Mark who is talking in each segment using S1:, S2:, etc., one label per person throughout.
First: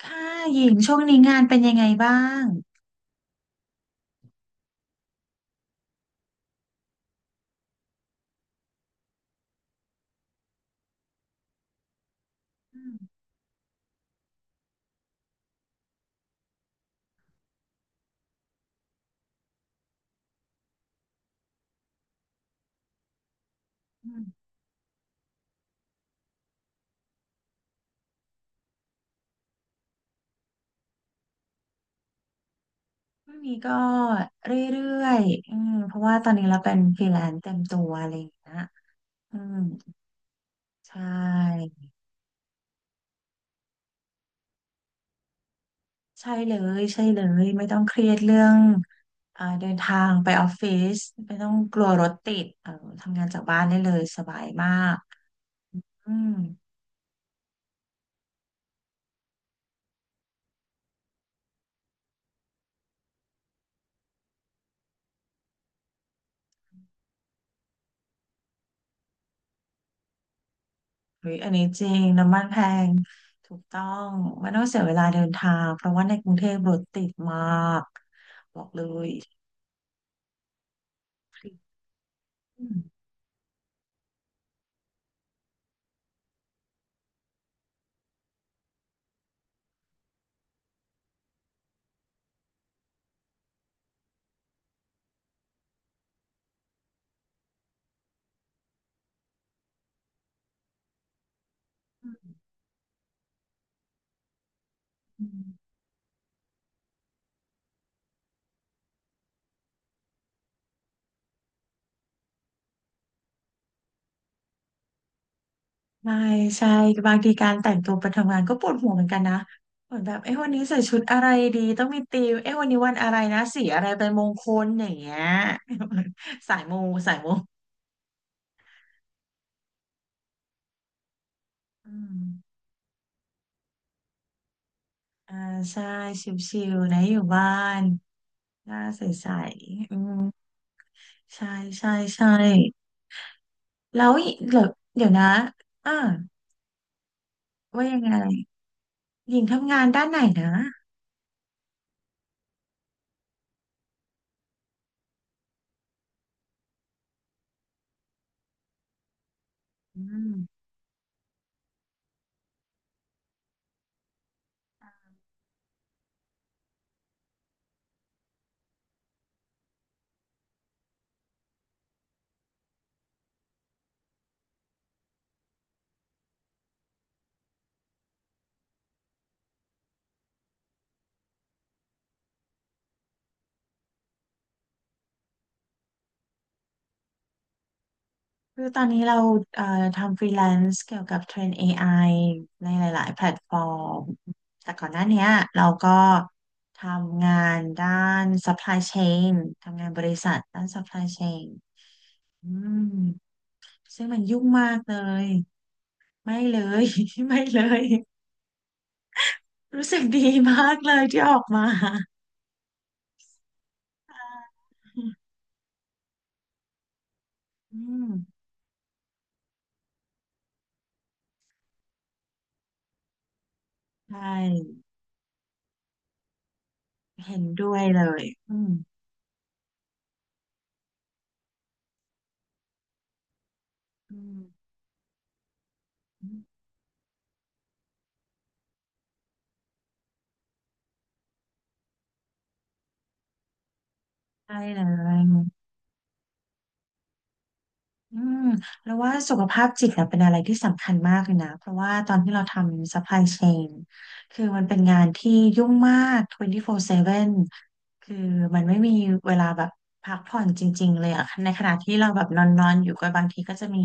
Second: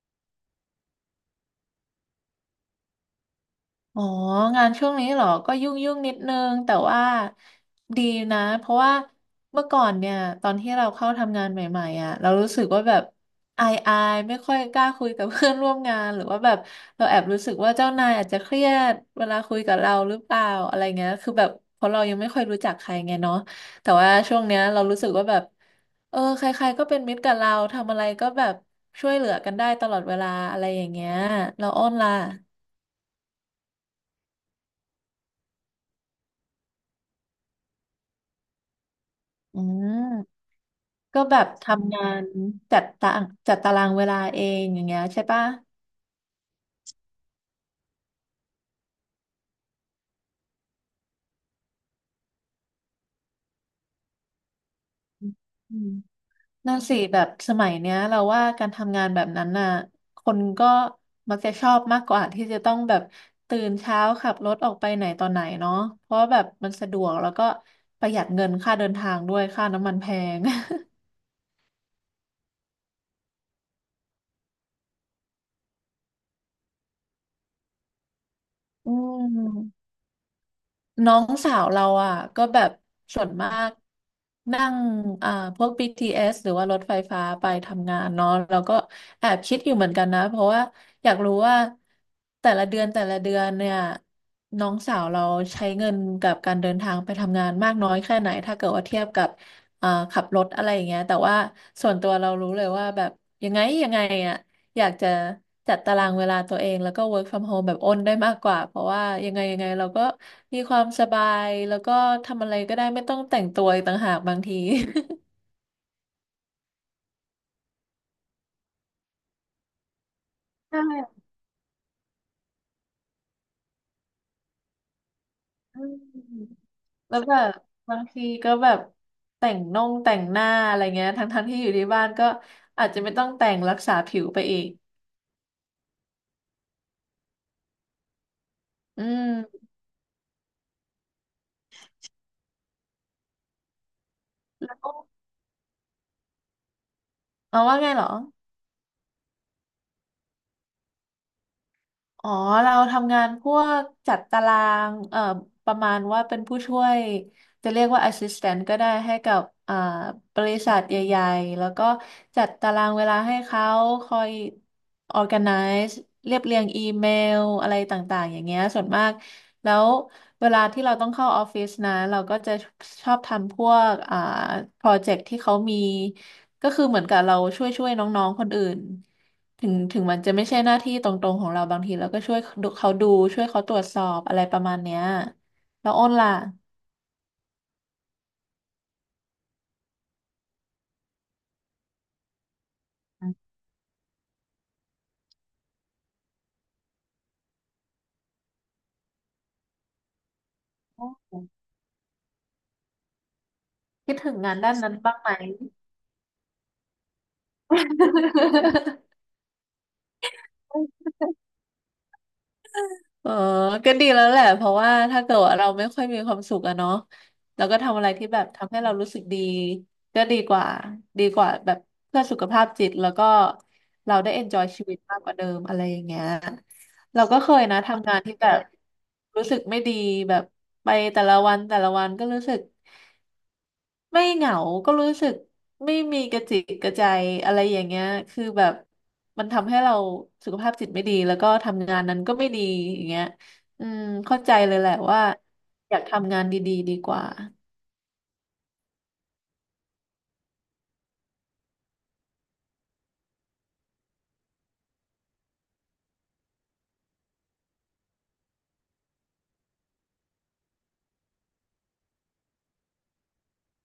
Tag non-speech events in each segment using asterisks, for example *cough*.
S1: ค่ะหญิงช่วงนี้งานเป็นยังไงบ้าง
S2: อ๋องานช่วงนี้เหรอก็ยุ่งนิดนึงแต่ว่าดีนะเพราะว่าเมื่อก่อนเนี่ยตอนที่เราเข้าทำงานใหม่ๆอ่ะเรารู้สึก
S1: อื
S2: ว่าแบบ
S1: ม
S2: อายไม่ค่อยกล้าคุยกับเพื่อนร่วมงานหรือว่าแบบเราแอบรู้สึกว่าเจ้านายอาจจะเครียดเวลาคุยกับเราหรือเปล่าอะไรเงี้ยคือแบบเพราะเรายังไม่ค่อยรู้จักใครไงเนาะแต่
S1: อื
S2: ว่าช่วง
S1: ม
S2: เนี้ยเรารู้สึกว่าแบบเออใครๆก็เป็นมิตรกับเราทำอะไรก็แบบช่วยเหลือกันได้ตลอดเวลาอะไรอย่างเงี้ยเราอ้อนล่ะ
S1: ช่วงนี้ก็เรื่อยๆอืมเพราะว่าตอนนี้เราเป็นฟรีแลนซ์เต็มตัวอะไรอย่างเงี้ยอืม
S2: อืม
S1: ใช
S2: ก็แบบ
S1: ่
S2: ทำงานจัดตาจัดตารางเวลาเองอย่างเงี้ยใช่ปะ
S1: ใช่เลยใช่เลยไม่ต้องเครียดเรื่องเดินทางไปออฟฟิศไม่ต้องกลัวรถติดเออทำงานจากบ้านได้เลยสบายมาก
S2: อืม
S1: อืม
S2: นั่นสิแบบสมัยเนี้ยเราว่าการทำงานแบบนั้นน่ะคนก็มักจะชอบมากกว่าที่จะต้องแบบตื่นเช้าขับรถออกไปไหนต่อไหนเนาะเพราะว่าแบบมันสะดวกแล้วก็ประหยัดเงินค่าเดินทางด้วยค่าน้ำมันแพง *laughs*
S1: เฮ้ยอันนี้จริงน้ำมันแพงถูกต้องไม่ต้องเสียเวลาเดินทางเพราะว่าในกรุงเทพรถติดมากบอกเล
S2: อื
S1: ย
S2: ม น้องสาว
S1: อื
S2: เราอ่ะก็แบบ
S1: ม
S2: ส่วนมากนั่งอ่าพวก BTS หรือว่ารถไฟฟ้าไปทำงานเนาะแล้วก็แอบคิดอยู่เหมือนกันนะเพราะว่าอยากรู้ว่าแต่ละเดือนเนี่ยน้องสาวเราใช้เงินกับการเดินทางไปทำงานมากน้อยแค่ไหนถ้าเกิดว่าเทียบกับขับรถอะไรอย่างเงี้ยแต่ว่าส่วนตัวเรารู้เลยว่าแบบยังไงอ่ะ อยากจะ
S1: อื
S2: จั
S1: ม
S2: ดตารางเวลาตัวเองแล้วก็ work from home แบบอ้นได้มากกว่าเพราะว่ายังไงเราก็มีความสบายแล้วก็ทำอะไรก็ได้ไม่ต้องแต่งตัวอีกต่างหากบางที
S1: ใช่ใช่บางทีการแต่งตัวไปทำงานก็ปวดหัวเหมือนกันนะเหมือนแบบเอ้วันนี้
S2: ใช
S1: ใส่ชุดอะ
S2: ่
S1: ไรดีต้องมีธีมเอ้วันนี้วันอะไรนะสีอะไรเป็นมงคลอย่างเงี้ย
S2: อืม
S1: *laughs* สายมูสา
S2: แล้
S1: ย
S2: ว
S1: มู
S2: แบบบางทีก็แบบแต่งหน้าอะไรเงี้ยทั้งที่อยู่ที่
S1: อื
S2: บ้าน
S1: ม
S2: ก็อาจจะไม่ต้องแต่งรักษาผิวไปอีก
S1: อ่าใช่ชิวๆนะอยู่บ้านหน้าใ
S2: อื
S1: ส
S2: ม
S1: ๆอืมใช่ใช่ใช่แล้วอีเดี๋ยว
S2: แล้ว
S1: เดี๋ยวนะอ่า
S2: เอาว่า
S1: ว่า
S2: ไง
S1: ยั
S2: เห
S1: ง
S2: รอ
S1: ไงหญิงทำงานด้านไหนนะ
S2: อ๋อเราทำงานพวกจัดตารางประมาณว่าเป็นผู้ช่วยจะเรียกว่า assistant ก็ได้ให้กับอ่า
S1: อื
S2: บริ
S1: ม
S2: ษัทใหญ่ๆแล้วก็จัดตารางเวลาให้เขาคอย organize เรียบเรียงอีเมลอะไรต่างๆอย่างเงี้ยส่วนมากแล้วเวลาที่เราต้องเข้าออฟฟิศนะเราก็จะชอบทำพวกโปรเจกต์ที่เขามีก็คือเหมือนกับเราช่วยๆน้องๆคนอื่น ถึงมันจะไม่ใช่หน้าที่ตรงๆของเราบางทีเราก็ช่วยดูเขาดูช่วยเขาตรวจสอบอะไรประมาณเนี้ยแล้วอ้นล่ะ
S1: คือตอนนี้เราเอ่อทำฟรีแลนซ์เกี่ยวกับเทรน AI ในหลาย ๆ แพ
S2: อื
S1: ลตฟ
S2: ม
S1: อร์ม แต่ก่อนหน้าเนี้ยเราก็ทำงานด้าน supply chain ทำงานบริษัทด้าน supply chain อืมซึ่ง
S2: คิด
S1: มัน
S2: ถึง
S1: ยุ่ง
S2: งาน
S1: มา
S2: ด้าน
S1: ก
S2: นั้
S1: เล
S2: นบ้าง
S1: ย
S2: ไหม
S1: ไม่เลย *laughs* ไม่เลย รู้สึกดีมาก
S2: *laughs*
S1: เลยที่ออกมา *laughs*
S2: เออก็ดีแล้วแหละ
S1: อา
S2: เพราะว่าถ้าเกิดว่าเราไม่ค่อยมีความสุขอะเนาะแล้วก็
S1: อื
S2: ทำอะ
S1: ม
S2: ไรที่แบบทำให้เรารู้สึกดี ก็ดีกว่าดีกว่าแบบเพื่อสุขภาพจิต แล้วก็
S1: ใช
S2: เราได้ enjoy
S1: ่
S2: ชีวิตมากกว่าเดิมอะไรอย่างเงี้ยเราก็
S1: เห็น
S2: เคย
S1: ด้ว
S2: นะ
S1: ยเล
S2: ทำงาน
S1: ย
S2: ที่แบ
S1: อื
S2: บ
S1: ม
S2: รู้สึกไม่ดีแบบไปแต่ละวันก็รู้สึก
S1: อื
S2: ไม่เหงา ก็รู้สึกไม่มีกระจิ
S1: ม
S2: กกระใจอะไรอย่างเงี้ย คือแบบมันทำให้เราสุขภาพจิตไม่ดี แล้วก็ทำงานนั้นก็ไม่ดีอย่างเงี้ยอืมเข้าใจ
S1: ใช่
S2: เลย
S1: เล
S2: แหละ
S1: ย
S2: ว่าอยากทำงานดีๆดีกว่า
S1: อืมแล้วว่าสุขภาพจิตเนี่ยเป็นอะไรที่สำคัญมากเลยนะเพราะว่าตอนที่เราทำ supply chain คือมันเป็นงานที่ยุ่งมาก24/7คือมันไม่มีเวลาแบบพักผ่อนจริงๆเลยอะในขณะที่เราแบบนอนๆอยู่ก็บางทีก็จะมี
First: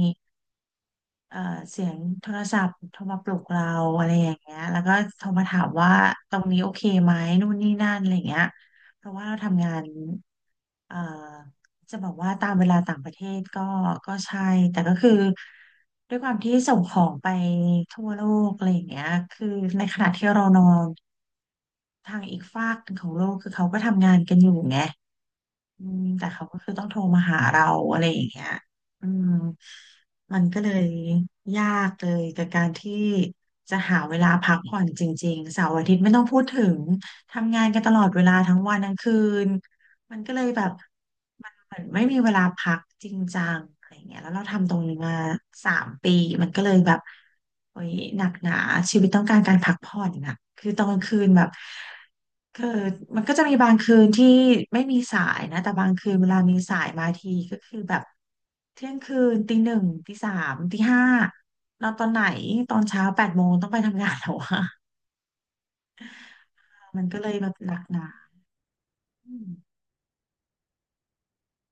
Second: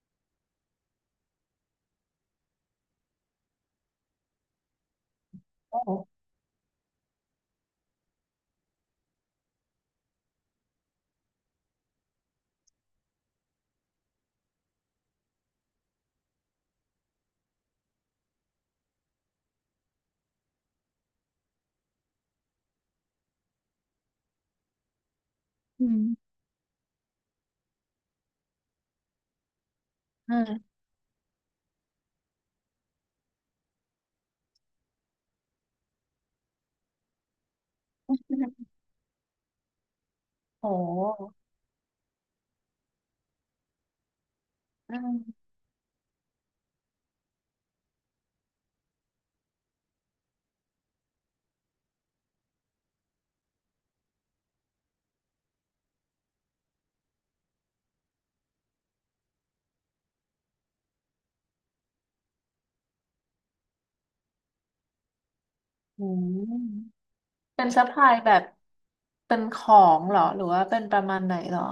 S1: เอ่อเสียงโทรศัพท์โทรมาปลุกเราอะไรอย่างเงี้ยแล้วก็โทรมาถาม
S2: โอ
S1: ว่า
S2: ้
S1: ตรงนี้โอเคไหมนู่นนี่นั่นอะไรอย่างเงี้ยเพราะว่าเราทำงานเอ่อจะบอกว่าตามเวลาต่างประเทศก็ก็ใช่แต่ก็คือด้วยความที่ส่งของไปทั่วโลกอะไรอย่างเงี้ยคือในขณะที่เรานอนทางอีกฟากหนึ่งของโลกคือเขาก็ทำงานกันอยู่ไง อื
S2: อื
S1: ม
S2: ม
S1: แต่เขาก็คือต้องโทรมาหาเราอะไรอย่างเงี้ยอืม
S2: อื
S1: มันก็เล
S2: ม
S1: ยยากเลยกับการที่จะหาเวลาพักผ่อนจริงๆเสาร์อาทิตย์ไม่ต้องพูดถึงทำงานกันตลอดเวลาทั้งวันทั้งคืนมันก็เลยแบ
S2: โอ
S1: บ
S2: ้
S1: มันเหมือนไม่มีเวลาพักจริงจังอะไรเงี้ยแล้วเราทำตรงนี้
S2: อื
S1: มา
S2: ม
S1: 3 ปีมันก็เลยแบบโอ้ยหนักหนาชีวิตต้องการการพักผ่อนน่ะคือตอนกลางคืนแบบ คือมันก็จะมีบางคืนที่ไม่มีสายนะแต่บางคืนเวลามีสายมาทีก็คือแบบเที่ยงคืนตีหนึ่งตีสามตีห้านอนตอนไหนตอนเช้า8 โมงต้องไปทำงานแล้วอะ
S2: อืม
S1: มันก็เลยแบบ
S2: เป็น
S1: หนัก
S2: ซัพพ
S1: หนา
S2: ลายแบบ
S1: อื
S2: เป็น
S1: ม
S2: ของเหรอ หรือว่าเป็นประมาณไหนเหรอ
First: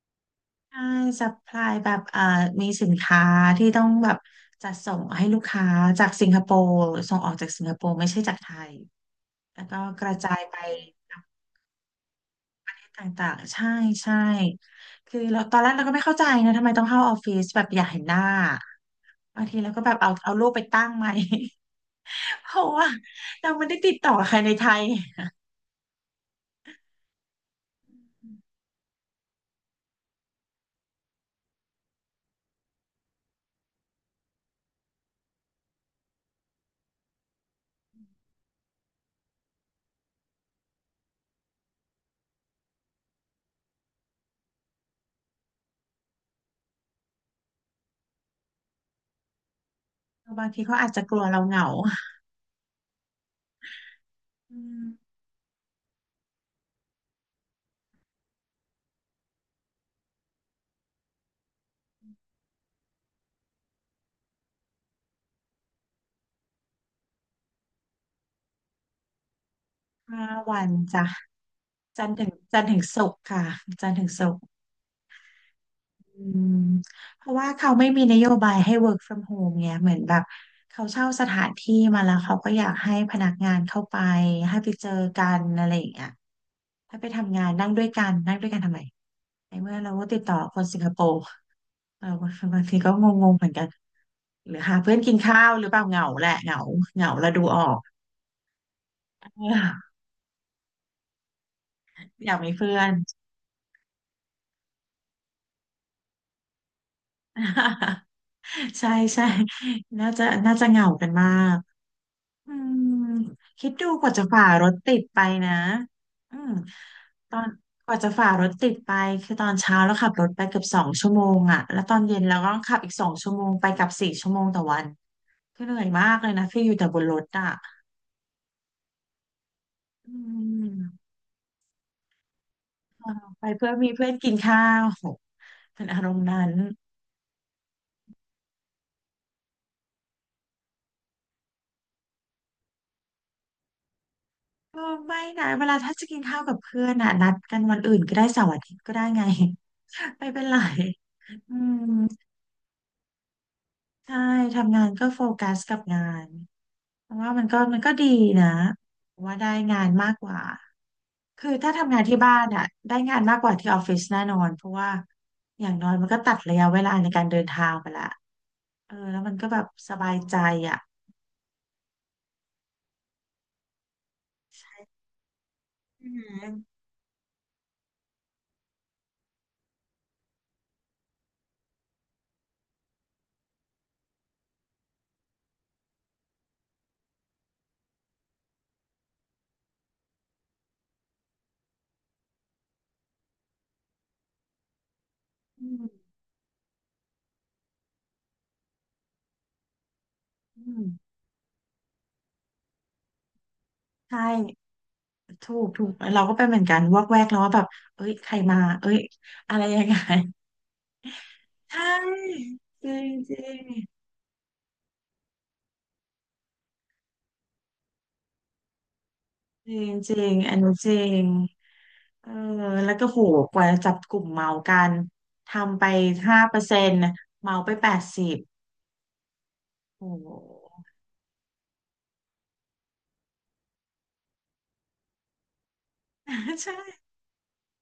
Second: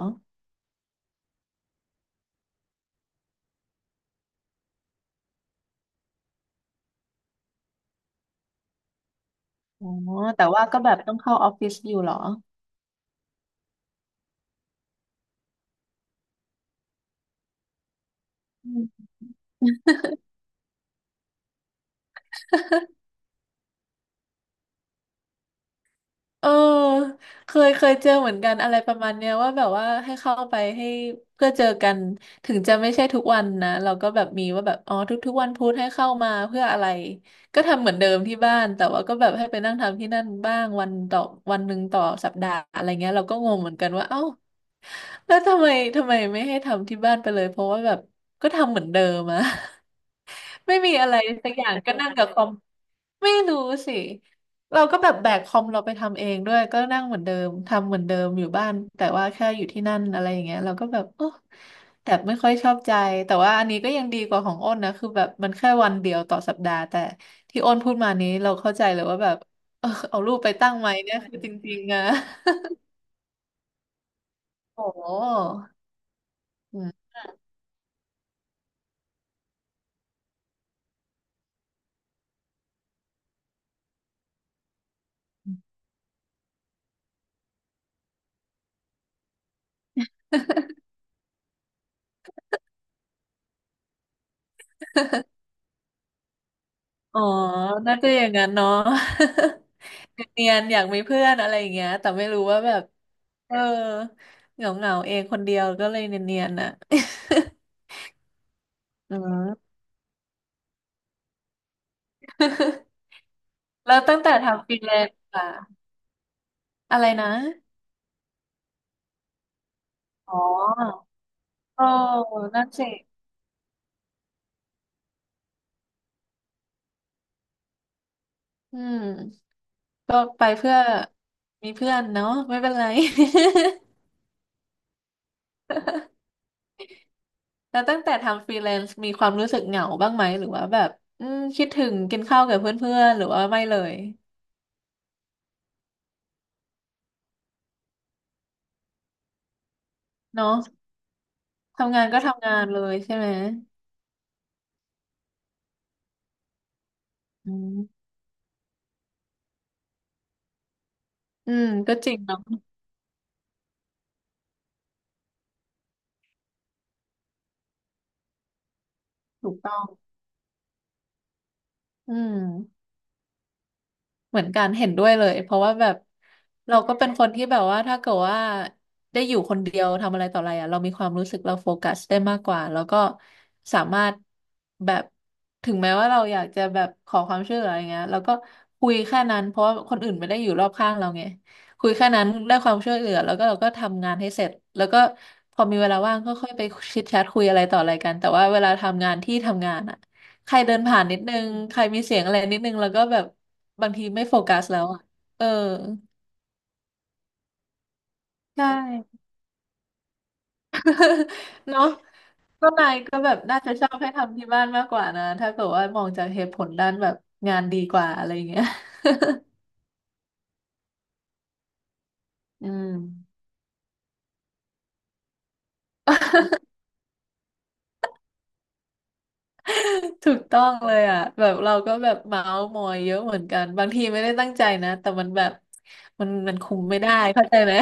S1: ใช่ซัพพลายแบบมีสินค้าที่ต้องแบบจัดส่งให้ลูกค้าจากสิงคโปร์ส่งออกจากสิงคโปร์ไม่ใช่จากไทยแล้วก็
S2: อ๋อ
S1: กระจาย
S2: แต่
S1: ไป
S2: ว่าก็แบบต้องเข้าออฟฟิศอยู่เหรอ
S1: ต่างๆ ใช่ใช่คือเราตอนแรกเราก็ไม่เข้าใจนะทำไมต้องเข้าออฟฟิศแบบอยากเห็นหน้า บางทีเราก็แบบเอาเอารูปไปตั้งไหม *laughs* เพราะว่าเราไม่ได้ติดต่อใครในไทย
S2: เออเคยเจอเหมือนกันอะไรประมาณเนี้ยว่าแบบว่าให้เข้าไปให้เพื่อเจอกันถึงจะไม่ใช่ทุกวันนะเราก็แบบมีว่าแบบอ๋อทุกๆวันพุธให้เข้ามาเพื่ออะไรก็ทำเหมือนเดิมที่บ้านแต่ว่าก็แบบให้ไปนั่งทำที่นั่นบ้างวันต่อวันหนึ่งต่อสัปดาห์อะไรเงี้ยเราก็งงเหมือนกันว่าเอ้าแล้วทำไมไม่ให้ทำที่บ้านไปเลยเพราะว่าแบบก็ทำเหมือนเดิมอะ
S1: บางที
S2: ไม่
S1: เขาอาจ
S2: มี
S1: จะ
S2: อะ
S1: ก
S2: ไร
S1: ลัวเรา
S2: สั
S1: เห
S2: กอ
S1: งา
S2: ย่างก็นั่งกับคอมไม่รู้สิ
S1: อื
S2: เรา
S1: ม
S2: ก็แบบแบกคอมเราไปทำเองด้วยก็นั่งเหมือนเดิมทำเหมือนเดิมอยู่บ้านแต่ว่าแค่อยู่ที่นั่นอะไรอย่างเงี้ยเราก็แบบโอ้แต่ไม่ค่อยชอบใจแต่ว่าอันนี้ก็ยังดีกว่าของอ้นนะคือแบบมันแค่วันเดียวต่อสัปดาห์แต่ที่อ้นพูดมานี้เราเข้าใจเลยว่าแบบเออเอา
S1: ห้า
S2: รูปไป
S1: วัน
S2: ตั้งไว้
S1: จ้ะ
S2: เนี่ยคือจริงๆอะ
S1: จันทร์ถึง
S2: *laughs*
S1: ศุกร์ค่ะจันทร์ถึงศุกร์
S2: โอ้
S1: อืมเพราะว่าเขาไม่มีนโยบายให้ work from home ไงเหมือนแบบเขาเช่าสถานที่มาแล้วเขาก็อยากให้พนักงานเข้าไปให้ไปเจอกันอะไรอย่างเงี้ย ถ้าไปทำงานนั่งด้วยกันนั่งด้วยกันทำไมในเมื่อเราก็ติดต่อคนสิงคโปร์เราบางทีก็งงๆเหมือนกันหรือหาเพื่อนกินข้าวหรือเปล่าเหงาแหละเหงาเหงา
S2: อ๋อ
S1: เราดูออก
S2: น่าจะอย่างนั้นเนาะ
S1: *laughs* เออ
S2: *laughs* เนียนๆอยากมีเพื่อนอะไรอย่างเงี้ยแต่ไม่
S1: อยาก
S2: รู้
S1: มี
S2: ว่า
S1: เพื่
S2: แบ
S1: อ
S2: บ
S1: น
S2: เออเหงาๆเองคนเดียวก็เลยเนียนๆน่ะ
S1: *laughs* ใช่
S2: *laughs* อื
S1: ใช่
S2: ม
S1: น่าจะเหงากันมากอืมคิด
S2: *laughs*
S1: ดู
S2: แล้ว
S1: กว่า
S2: ตั้ง
S1: จะ
S2: แต่
S1: ฝ่าร
S2: ทำฟ
S1: ถ
S2: รีแล
S1: ติด
S2: น
S1: ไป
S2: ซ์อะ
S1: นะอืม
S2: อะไรนะ
S1: ตอนกว่าจะฝ่ารถติดไปคือตอนเช้าแล้วขับรถ
S2: อ๋อ
S1: ไปเกือบสองชั่วโมงอ่ะแล้ว
S2: โอ้
S1: ตอนเย็นเราก็ต้อง
S2: นั่น
S1: ขับ
S2: สิ
S1: อีกสองชั่วโมงไปกลับ4 ชั่วโมงต่อวัน คือเหนื่อยมากเลยนะคืออยู่แต่บนรถอ่ะ
S2: อืม
S1: อื
S2: ก็ไปเพื่อ
S1: ม
S2: มีเพื่อนเนาะไม่เป็นไร
S1: ไปเพื่อมีเพื่
S2: *laughs*
S1: อนกินข้าวโหเป็นอารมณ์นั้น
S2: แล้วตั้งแต่ทำฟรีแลนซ์มีความรู้สึกเหงาบ้างไหมหรือว่าแบบอืมคิดถึงกินข้าวกับเพื่อนๆหรือว่าไม่เลย
S1: ก็ไม่นะเวลาถ้าจะกินข้าวกับเพื่อนอ่ะนัดกันวันอื่นก็ได้เสาร์อาทิตย์ก็ได้ไง *laughs* ไม่เป็น
S2: เนาะ
S1: ไรอืม
S2: ทำงานก็ทำงานเลยใช่ไหม
S1: ใช่ทำงานก็โฟกัสกับงานเพราะว่ามัน
S2: อื
S1: ก็มั
S2: ม
S1: นก็ดีนะว่าได้งานมากกว่า คือ
S2: อืม
S1: ถ้าทำ
S2: ก็
S1: งาน
S2: จริ
S1: ที่
S2: ง
S1: บ้า
S2: เนาะ
S1: นอ่ะได้งานมากกว่าที่ออฟฟิศแน่นอนเพราะว่าอย่างน้อยมันก็ตัดระยะเวลาในการเดินทางไปละเออแล้วมันก็
S2: ถูก
S1: แบบ
S2: ต้อง
S1: สบายใจอ่ะ
S2: อืม เหมือนกันเห็นด้วยเลยเพราะว่าแบบ
S1: อือหื
S2: เราก็เป็นคนที่แบบว่าถ้าเกิดว่าได้อยู่คนเดียวทำอะไรต่ออะไรอ่ะเรามีความรู้สึกเราโฟกัสได้มากกว่าแล้วก็สามารถแบบถึงแม้ว่าเราอยากจะแบบขอความช่วยเหลืออะไรเงี้ยเราก็คุยแค่นั้นเพราะว่าคนอื่นไม่ได้อยู่รอบข้างเราไงคุยแค่นั้นได้ความช่วยเหลือแล้วก็เราก็ทำงานให้เสร็จแล้วก็พอ
S1: อื
S2: มี
S1: ม
S2: เวลาว่างก็ค่อยไปชิดแชทคุยอะไรต่ออะไรกันแต่ว่าเวลาทำงานที่ทำงานอ่ะ ใคร
S1: อื
S2: เดิน
S1: ม
S2: ผ่านนิดนึง ใครมีเสียงอะไรนิดนึง แล้วก็แบบบางที
S1: ใช่
S2: ไม่โฟกัสแล้วอ่ะเออ
S1: ถูกถูกเราก็เป็นเหมือนกันวอกแวกแล้วว่าแบบเอ้ยใครมา
S2: ใช
S1: เอ้ย
S2: ่
S1: อะไรยังไง
S2: *laughs*
S1: *laughs* ใช
S2: เนาะ
S1: ่
S2: ก็
S1: จ
S2: นาย
S1: ริง
S2: ก็แบ
S1: จ
S2: บ
S1: ริ
S2: น่าจะชอ
S1: ง
S2: บให้ทำที่บ้านมากกว่านะถ้าเกิดว่ามองจากเหตุผลด้านแบบงานดีกว่าอะไรอย่างเงี้ย
S1: จริงจริงอันนี้จริงเออ
S2: อืม
S1: แล้วก็โหกว่าจะจับกลุ่มเมากันทำไป5%เมาไป80 โอ้
S2: *laughs*
S1: โห
S2: ถูกต้องเลยอ่ะแบบเราก็แบบเมาส์มอยเยอะเหมือนกัน บางทีไม่ได้ตั้งใจนะแต่มันแบบมัน
S1: *laughs*
S2: คุ
S1: ใช่
S2: มไม่ได้เข้าใจไหม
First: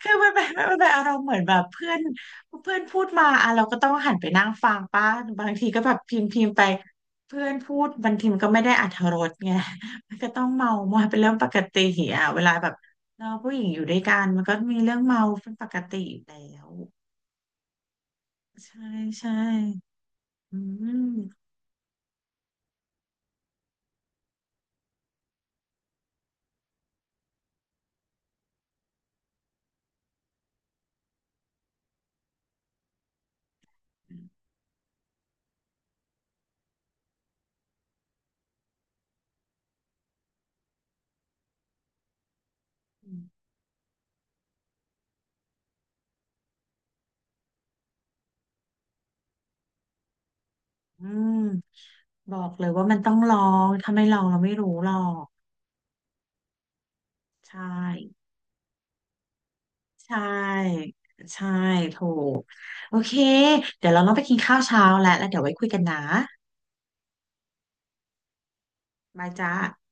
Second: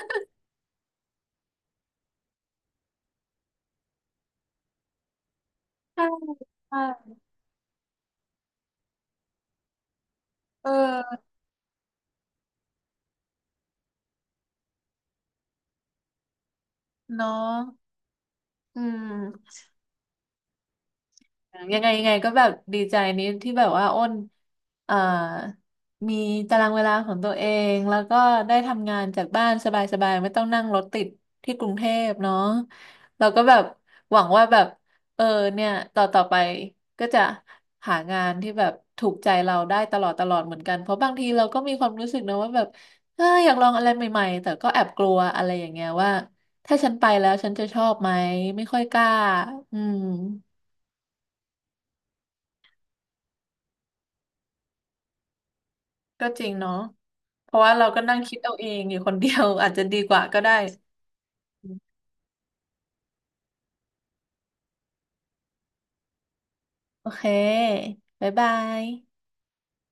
S1: คือมันเป็นอารมณ์เหมือนแบบเพื่อนเพื่อนพูดมาอ่ะเราก็ต้องหันไปนั่งฟังป้าบางทีก็แบบ
S2: ใช่
S1: พิมพ์พิมพ์ไป
S2: ใช่
S1: เพื่อนพูดบางทีมันก็ไม่ได้อรรถรสไง *laughs* มันก็ต้อง
S2: เ
S1: เมามอยเป็
S2: ออ
S1: นเรื่องปกติอ่ะเวลาแบบเราผู้หญิงอยู่ด้วยกันมันก็มีเรื่องเมาเป็นปกติอยู่แล้ว
S2: เนาะอื
S1: ใช่ใช่
S2: ม
S1: อืม
S2: ยังไงยังไงก็แบบดีใจนี้ที่แบบว่าอ้นเอ่อมีตารางเวลาของตัวเองแล้วก็ได้ทำงานจากบ้านสบายๆไม่ต้องนั่งรถติดที่กรุงเทพเนาะเราก็แบบ
S1: อื
S2: หวังว่าแบบเออเนี่ยต่อไปก็จะหางานที่แบบถูกใจเราได้ตลอดตลอดเหมือนกันเพราะบางทีเราก็มีความรู้สึกนะว่าแบบเออ
S1: ม
S2: อยากลองอะไรใหม่ๆแต่ก็แอบกลัวอะไรอย่างเงี้ยว่าถ้าฉันไปแล้วฉันจะชอบไหมไม่ค่อยกล้าอืม
S1: อบอกเลยว่ามันต้องลองถ้าไม่ลองเราไม่รู้หรอก
S2: ก็จริงเนาะเพ
S1: ใช่
S2: ราะว่าเราก็นั่งคิดเอาเองอยู่คนเดียว *laughs* อาจจะดี
S1: ใช
S2: กว่าก็ได้
S1: ่ใช่ถูกโอเคเดี๋ยวเราต้องไปกินข้าวเช้าแล้วแล้วเดี๋ยวไว้คุยกันนะ
S2: โอเคบ๊ายบาย
S1: บายจ้า